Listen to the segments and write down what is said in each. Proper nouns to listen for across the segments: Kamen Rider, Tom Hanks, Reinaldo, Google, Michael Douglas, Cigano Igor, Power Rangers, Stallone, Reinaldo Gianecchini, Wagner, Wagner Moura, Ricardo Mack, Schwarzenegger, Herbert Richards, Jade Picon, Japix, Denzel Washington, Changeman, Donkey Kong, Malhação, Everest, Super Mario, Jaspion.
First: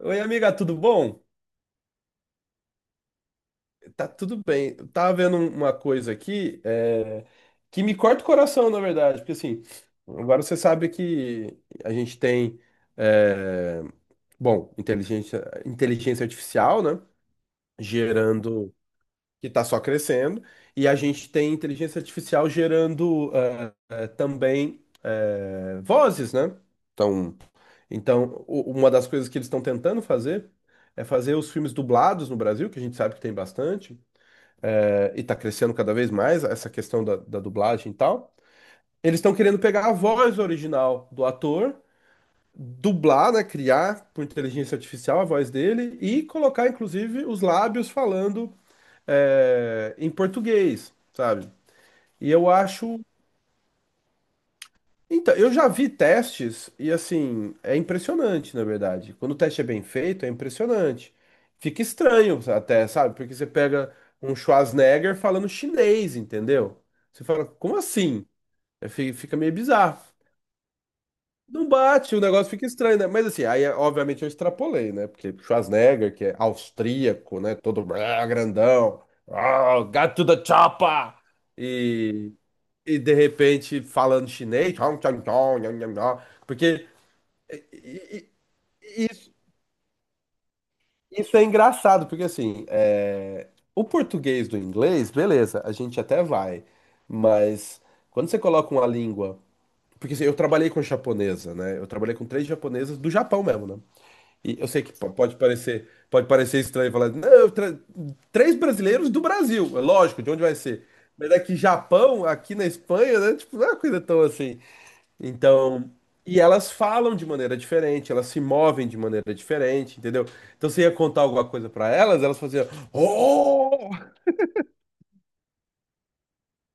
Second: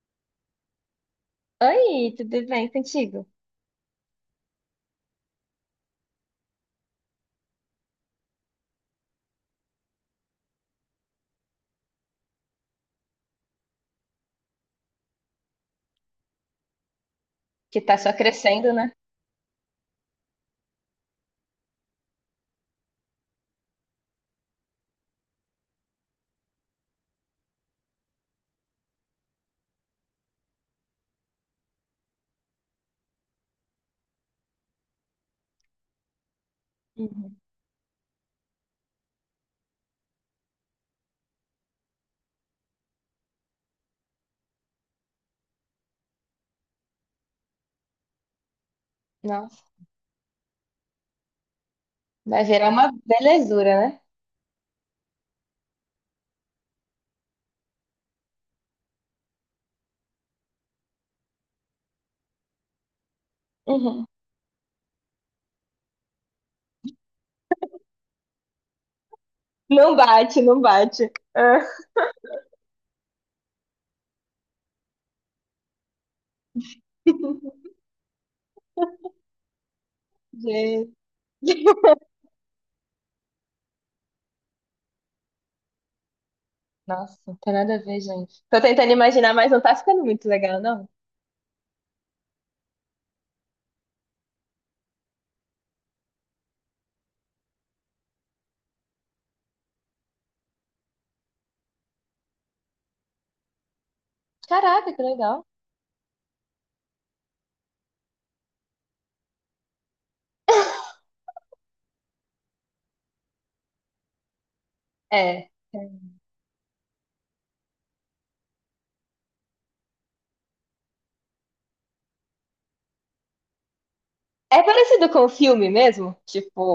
Oi, amiga, tudo bom? Oi, tudo bem contigo? Tá tudo bem. Eu tava vendo uma coisa aqui que me corta o coração, na verdade, porque assim, agora você sabe que a gente tem, é, bom, inteligência artificial, né? Que tá só crescendo, Gerando. né? Que está só crescendo, e a gente tem inteligência artificial gerando também vozes, né? Então, uma das coisas que eles estão tentando fazer é fazer os filmes dublados no Brasil, que a gente sabe que tem bastante, e está crescendo cada vez mais essa questão Uhum. da dublagem e tal. Eles estão querendo pegar a voz original do ator, dublar, né, criar por inteligência artificial a voz dele e colocar, inclusive, os lábios falando Nossa. Em português, sabe? E Vai eu virar uma acho. belezura, né? Então, eu já vi testes e assim, é impressionante, na verdade. Quando o teste é bem feito, é impressionante. Fica estranho até, sabe? Porque você pega Uhum. um Schwarzenegger falando chinês, entendeu? Você fala, como assim? É, fica meio Não bizarro. bate, não bate. Ah. Não bate, o negócio fica estranho, né? Mas assim, aí obviamente eu extrapolei, né? Porque Schwarzenegger, que é austríaco, né? Todo ah, grandão, ah, got to the Gente. chopper! E, e de repente falando chinês, tchau, tchau, tchau, nham, nham, nham. Porque Nossa, não tem nada a ver, e- gente. Tô tentando imaginar, mas não tá ficando muito legal, não. Isso é engraçado, porque assim, é, o português do inglês, beleza, a gente até vai, mas quando você coloca uma língua, porque assim, eu trabalhei com japonesa, né? Eu trabalhei com três japonesas do Japão mesmo, né? E eu sei que Caraca, que legal. Pode parecer estranho falar, não, três brasileiros do Brasil, é lógico, de onde vai ser? Mas é que Japão, aqui na Espanha, né? Tipo, não é uma coisa tão assim. É. É Então, e elas falam de maneira diferente, elas se movem de maneira diferente, entendeu? Então você ia contar alguma coisa pra elas, elas faziam, oh, É parecido com o filme mesmo?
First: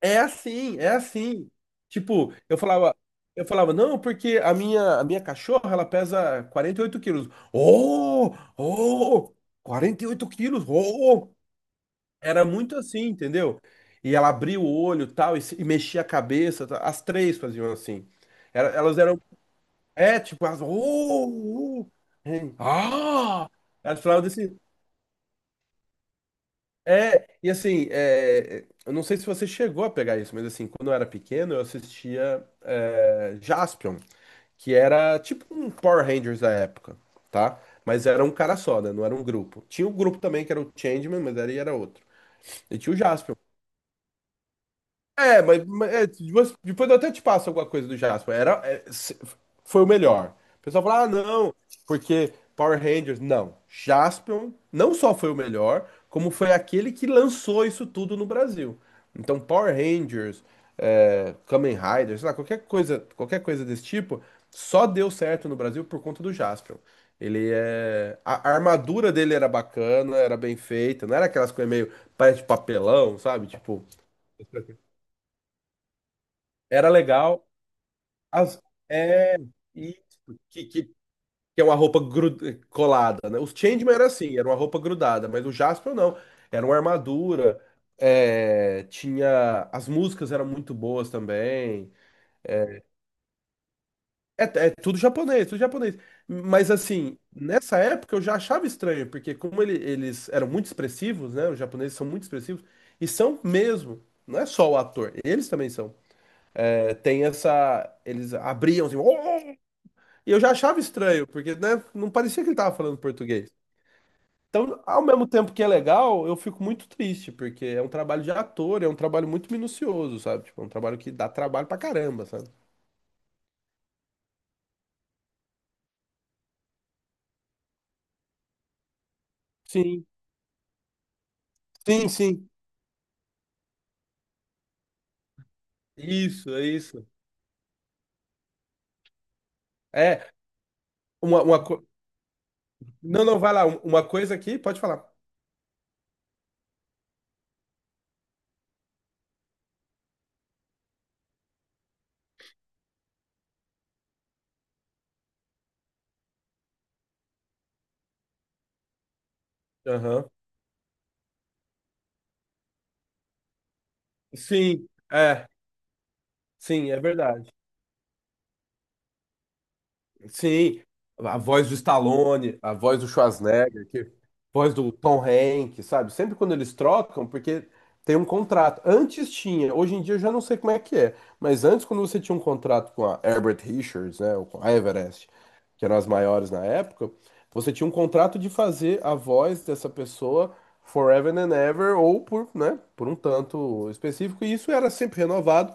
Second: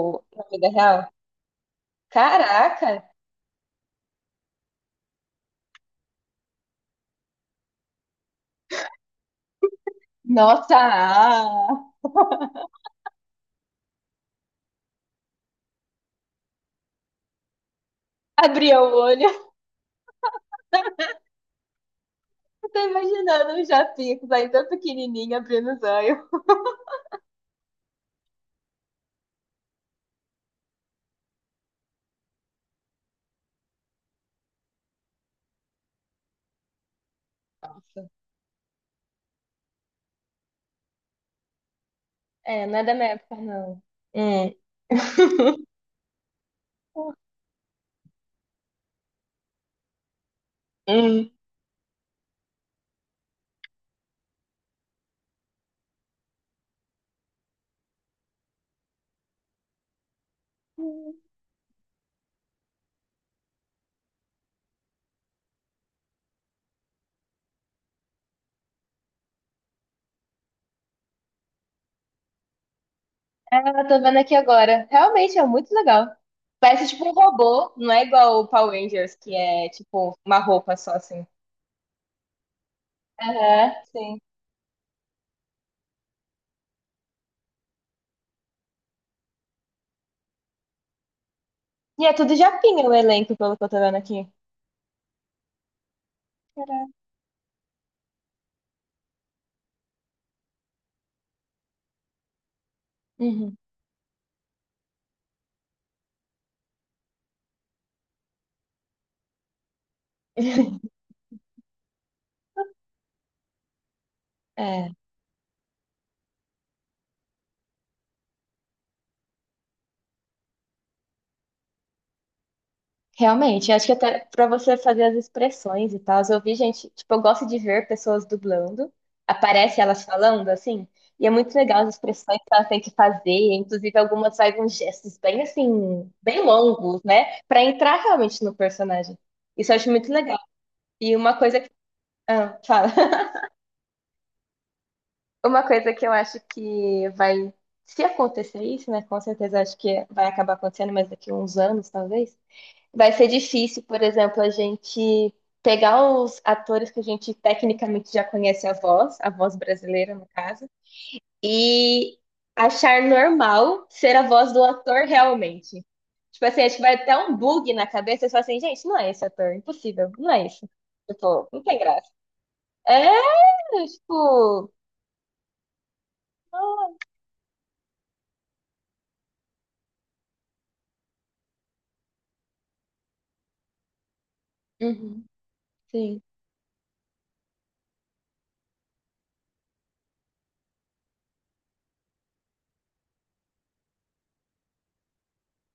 é na vida assim, é real? assim. Tipo, Caraca! Eu falava, não, porque a minha cachorra, ela pesa 48 quilos. Oh, oh, 48 quilos, Nossa! oh. Ah! Era muito assim, entendeu? E ela abria o olho, tal, e, e mexia a cabeça, tal. As três faziam assim. Abri o Elas eram, olho. é, tipo, as... hein, Tô ah! imaginando um As Japix fraldas aí assim. tão pequenininho abrindo os olhos. É, e assim, é, eu não sei se você chegou a pegar isso, mas assim, quando eu era pequeno, eu assistia Jaspion, que era tipo um Power Rangers da época, tá? Mas Nossa. era um cara só, né? Não era um grupo. Tinha um grupo também que era o Changeman, mas era outro. É, E não é tinha da o minha Jaspion. época, não. Hum. É, mas é, depois eu até te passo alguma coisa do Jasper. Era, é, se- foi o melhor. O pessoal fala, ah, não, porque Power Rangers. Não. Jaspion não só foi o melhor, como foi aquele que lançou isso tudo no Brasil. Então, Power Rangers, Hum. é, Kamen Rider, sei lá, qualquer coisa desse tipo, só deu certo no Brasil por conta do Jaspion. Ele é. A armadura dele era bacana, era bem feita, não era aquelas coisas meio. Parece papelão, sabe? Tipo, Ah, tô vendo aqui agora. Realmente é muito legal. Parece era tipo um legal. robô, não é igual o As-, Power Rangers, que é, é isso, tipo uma roupa só que assim. é uma roupa colada, né? Os Aham, Changeman era sim. assim, era uma roupa grudada, mas o Jaspion não. Era uma armadura, é, tinha... As músicas eram muito boas também. E é tudo japinha o elenco, pelo que eu tô vendo aqui. É, é tudo japonês, tudo japonês. Mas Caraca. assim, nessa época eu já achava estranho, porque como eles eram muito expressivos, né? Os japoneses são muito expressivos, e são Uhum. mesmo. Não é só o ator, eles também são. É, tem essa... Eles abriam assim... E eu já achava estranho, porque, né, não parecia que ele tava falando português. Então, É. ao mesmo tempo que é legal, eu fico muito triste, porque é um trabalho de ator, é um trabalho muito minucioso, sabe? Tipo, é um trabalho que dá trabalho pra caramba, sabe? Realmente, acho que até para você fazer as expressões e tal, eu vi gente, tipo, eu gosto de ver pessoas dublando, aparece elas Sim, falando assim, e é muito legal as sim, expressões que sim. elas têm que fazer, inclusive algumas fazem uns gestos bem assim, bem longos, Isso. né, para entrar realmente no personagem. Isso eu acho muito É, legal. E uma coisa uma que, co... ah, fala. Não, não, vai lá, uma coisa aqui, pode falar. Uma coisa que eu acho que vai, se acontecer isso, né, com certeza acho que vai acabar acontecendo, mas daqui a uns anos, talvez vai ser difícil, por exemplo, a gente pegar os atores que a gente tecnicamente já conhece a voz brasileira, no Aham. caso, e achar normal ser a voz do Sim, ator é, realmente. Tipo assim, acho que sim, vai é até um verdade. bug na cabeça, e fala assim, gente, não é esse ator, impossível, não é isso. Sim, a Tipo, não voz do tem graça. Stallone, a voz do É, Schwarzenegger, que, tipo. voz do Tom Hanks, sabe? Sempre quando eles Ah, trocam, porque tem um contrato. Antes tinha, hoje em dia eu já não sei como é que é, mas antes quando você tinha um contrato com a Herbert Richards, né, ou com a uhum, Everest, que eram as sim, maiores na época, você tinha um contrato de fazer a voz dessa pessoa forever and ever ou por, né, por um tanto específico, e isso era sempre renovado.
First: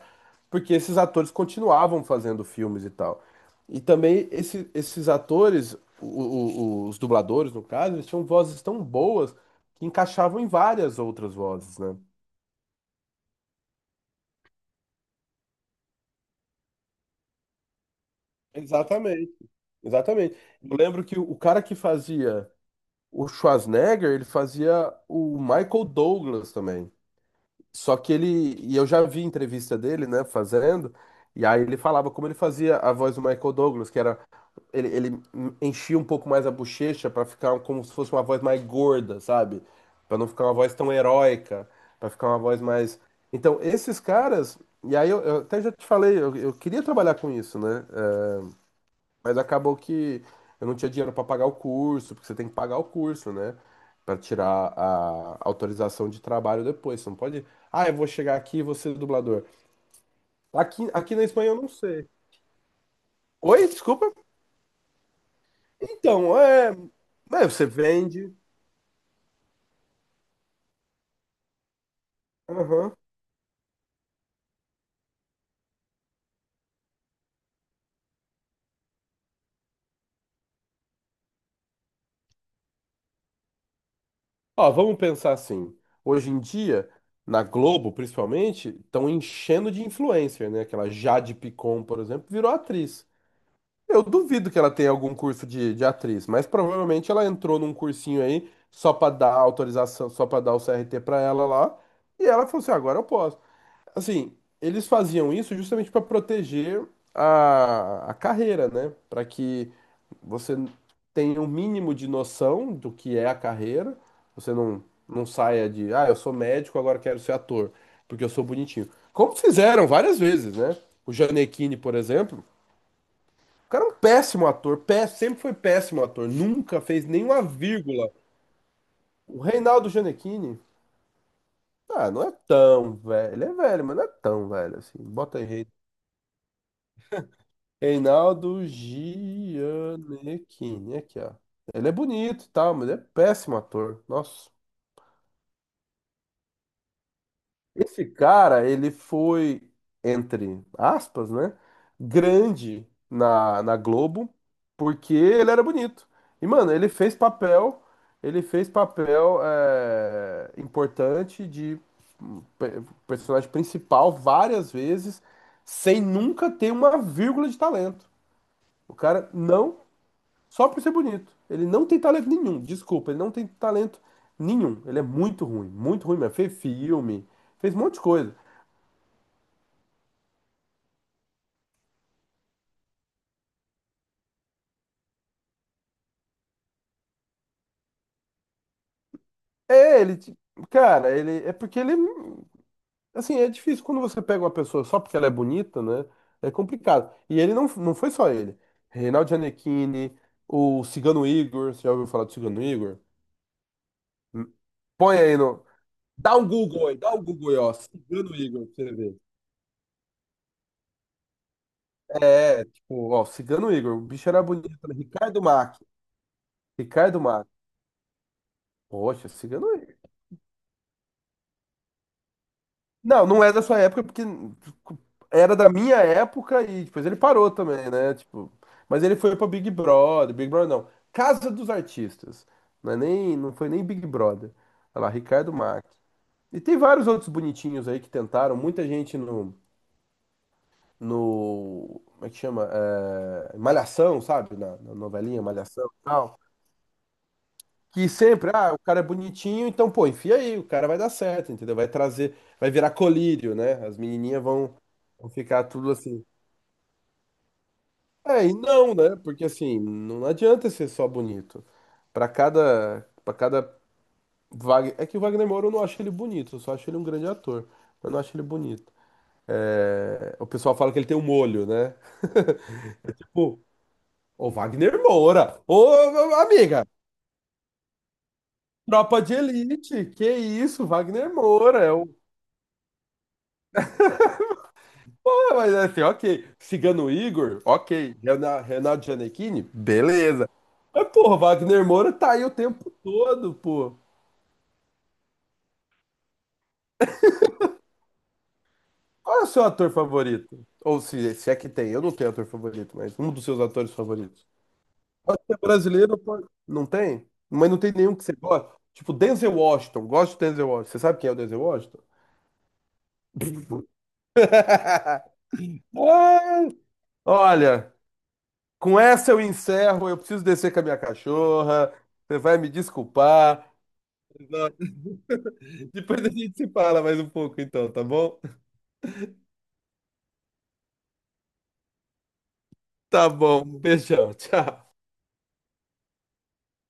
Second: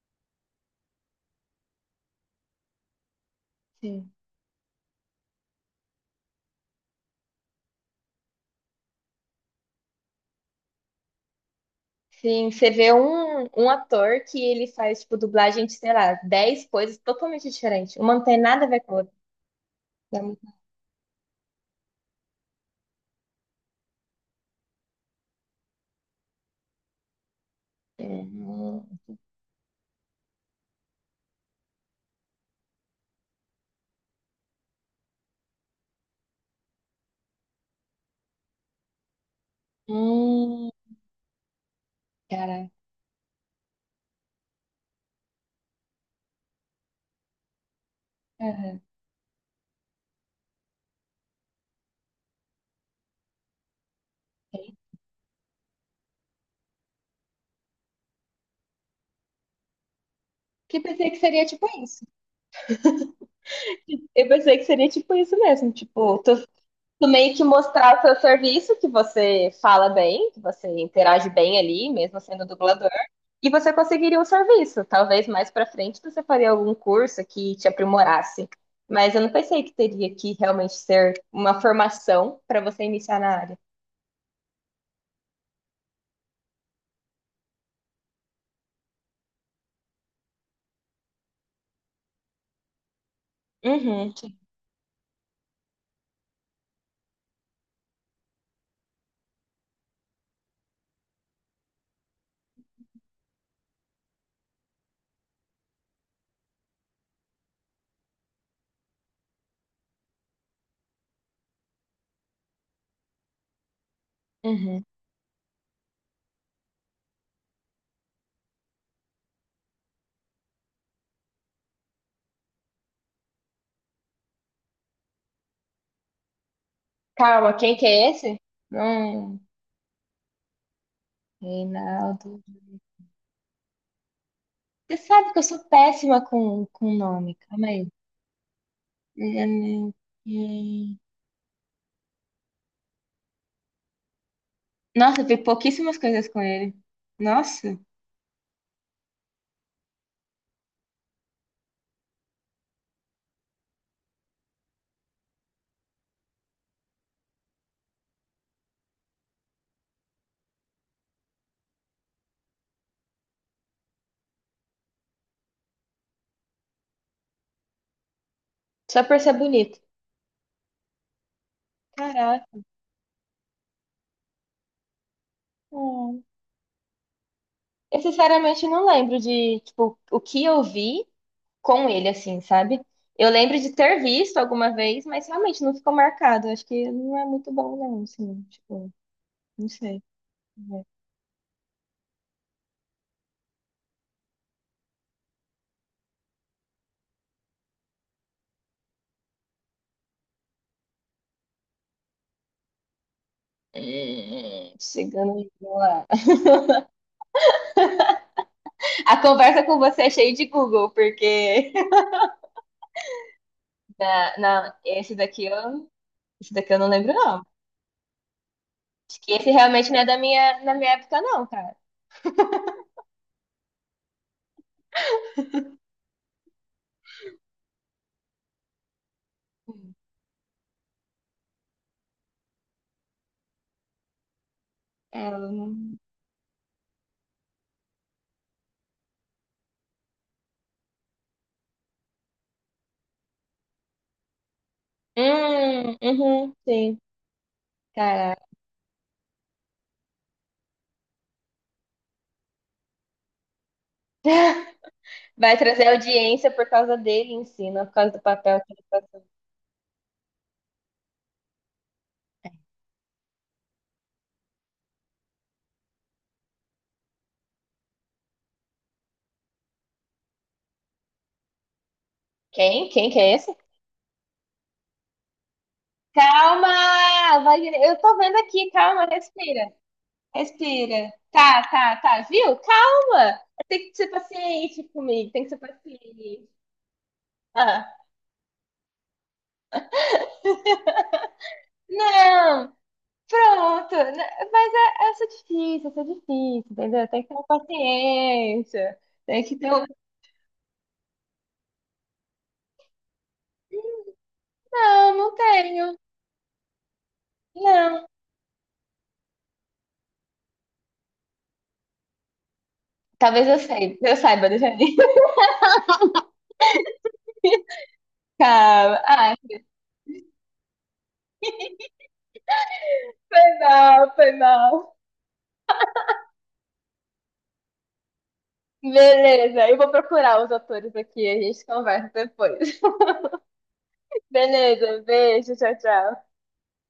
Porque esses atores continuavam fazendo filmes e tal. E sim. também esses atores, o- o- os dubladores, no caso, eles tinham vozes tão boas que encaixavam em várias outras vozes, né? Sim, você vê um, um ator que ele faz, tipo, dublagem de, sei lá, 10 coisas totalmente diferentes. Uma não tem nada a ver com a outra. Exatamente, Dá exatamente. muito- Eu lembro que o cara que fazia o Schwarzenegger, ele fazia o Michael Douglas também. Só que ele, e Hum, eu já vi entrevista dele, né, fazendo, e aí ele falava como ele fazia a voz do Michael Douglas, que era, ele enchia um pouco mais a bochecha pra ficar como se fosse uma voz mais gorda, sabe? Pra não ficar uma hum, voz tão heróica, pra ficar uma voz cara. mais. Então, esses caras, e aí eu até já te falei, eu queria trabalhar com isso, né? Aham. Mas acabou que eu não tinha dinheiro para pagar o curso, porque você tem que pagar o curso, né? Para tirar a autorização de trabalho depois. Você não pode. Ah, eu vou chegar aqui e vou ser dublador. Que Aqui, pensei aqui que na seria Espanha eu tipo não isso. sei. Oi, desculpa. Eu pensei que seria tipo isso mesmo. Tipo, Então, tu, é. tu meio que É, você mostrar o seu vende. serviço, que você fala bem, que você interage bem ali, mesmo sendo dublador. Aham. E você conseguiria um serviço. Talvez mais para frente você faria algum curso que te aprimorasse. Mas eu não pensei que teria que realmente ser uma formação para você iniciar na área. Ó, vamos pensar assim. Hoje em dia, na Globo, principalmente, estão enchendo de influencer, né? Aquela Jade Picon, por exemplo, virou atriz. Eu Uhum, duvido que ela tenha algum curso de atriz, mas provavelmente ela entrou num cursinho aí só pra dar autorização, só pra dar o CRT pra ela lá, e ela falou assim: "Ah, agora eu posso. Assim, eles faziam isso justamente pra proteger a carreira, né? Pra que você tenha um mínimo de noção do que é a carreira, você não, uhum. não saia de, ah, eu sou médico, agora quero ser ator, porque eu sou bonitinho. Como fizeram várias vezes, né? O Gianecchini, por exemplo. O cara é um péssimo ator, pé, sempre foi péssimo ator, nunca fez nenhuma Calma, quem que é vírgula. esse? Hum, O Reinaldo Gianecchini, ah, não é Reinaldo. tão velho, ele é velho, mas não é tão velho Você assim. sabe Bota que eu aí, sou péssima com nome. Calma aí. Reinaldo Hum, hum. Gianecchini, aqui, ó. Ele é bonito e tal, mas ele é péssimo ator. Nossa. Nossa, eu vi pouquíssimas coisas com ele. Nossa, Esse cara, ele foi, entre aspas, né? Grande na Globo, porque ele era bonito. E, mano, ele fez papel é, importante de personagem principal várias vezes, sem nunca ter uma vírgula de talento. O só por cara ser não, bonito. só por ser bonito. Ele não tem talento nenhum, Caraca. desculpa, ele não tem talento nenhum. Ele é muito ruim Hum. mesmo. Fez filme, fez um monte de Eu coisa. sinceramente não lembro de, tipo, o que eu vi com ele, assim, sabe? Eu lembro de ter visto alguma vez, mas realmente não ficou marcado. Acho que não é muito bom, não, assim, tipo, não É, sei. ele, ti- cara, ele é porque ele, assim, é difícil quando você pega uma pessoa só porque ela é bonita, né? É complicado. E ele não, não foi só ele. Reinaldo Gianecchini, o Cigano Igor, você já ouviu falar do Cigano Igor? Hum, Põe Chegando aí aí, no. vamos lá. Dá um Google aí, dá um Google aí, ó. Cigano Igor, pra você ver. A conversa com você é cheia de Google, porque É, tipo, ó, Cigano Igor, o bicho na, era na- bonito, né? esse Ricardo daqui Mack, eu, esse daqui eu não lembro, Ricardo não. Mack. Acho Poxa, que esse Cigano realmente não é da minha, na minha época, não, cara. Não, não é da sua época, porque era da minha época e depois ele parou também, né? Tipo, mas ele foi pra Big Brother, Big Brother não, Casa dos Artistas. Não é nem, não foi nem Big Brother. Olha lá, É, eu Ricardo Mack. não- E tem vários outros bonitinhos aí que tentaram, muita gente no, no, como é que chama? É, Malhação, sabe? Na novelinha Malhação e tal. uhum, sim, Que cara. sempre, ah, o cara é bonitinho, então, pô, enfia aí, o cara vai dar certo, entendeu? Vai trazer, vai virar colírio, né? As menininhas vão, vão Vai ficar trazer tudo assim. audiência por causa dele em si, não por causa do É, e papel que ele não, faz. né? Porque assim, não adianta ser só bonito. Para cada Wagner, é que o Wagner Moura eu não acho ele bonito, eu só acho ele um grande ator, mas eu não acho ele bonito. É, o pessoal fala que ele tem um molho, né? Quem? Quem que é esse? Tipo, ô Wagner Moura, ô amiga, Calma, Wagner. Eu tô vendo aqui, calma, tropa de respira. elite, que isso, Respira. Wagner Tá, Moura, é tá, o tá, viu? Calma. Tem que ser paciente comigo, tem que Não, ser mas é assim, ok. paciente. Cigano Igor, Ah. ok. Renato Gianecchini, beleza. Mas, porra, Wagner Moura tá aí o Não, tempo todo, pronto. pô. N- Mas essa é difícil, essa é difícil, entendeu? Tem que ter uma paciência. Qual é Tem o que seu ter um... ator favorito? Ou se é que tem, eu não tenho ator favorito, mas um dos seus atores favoritos. Não, não Pode ser tenho. brasileiro, pode... Não tem? Mas não tem Não. nenhum que você gosta. Tipo, Denzel Washington. Gosto de Denzel Washington. Você sabe quem é o Denzel Washington? Talvez eu saiba, deixa eu ver. Olha, com Calma. essa Ah, eu encerro. Eu preciso descer com a minha cachorra. Você vai me foi desculpar. mal, foi mal. Depois a gente se fala mais um pouco, então, tá bom? Beleza, eu vou procurar os atores aqui, a gente conversa depois. Tá bom, beijão, tchau. Beleza, beijo, tchau, tchau.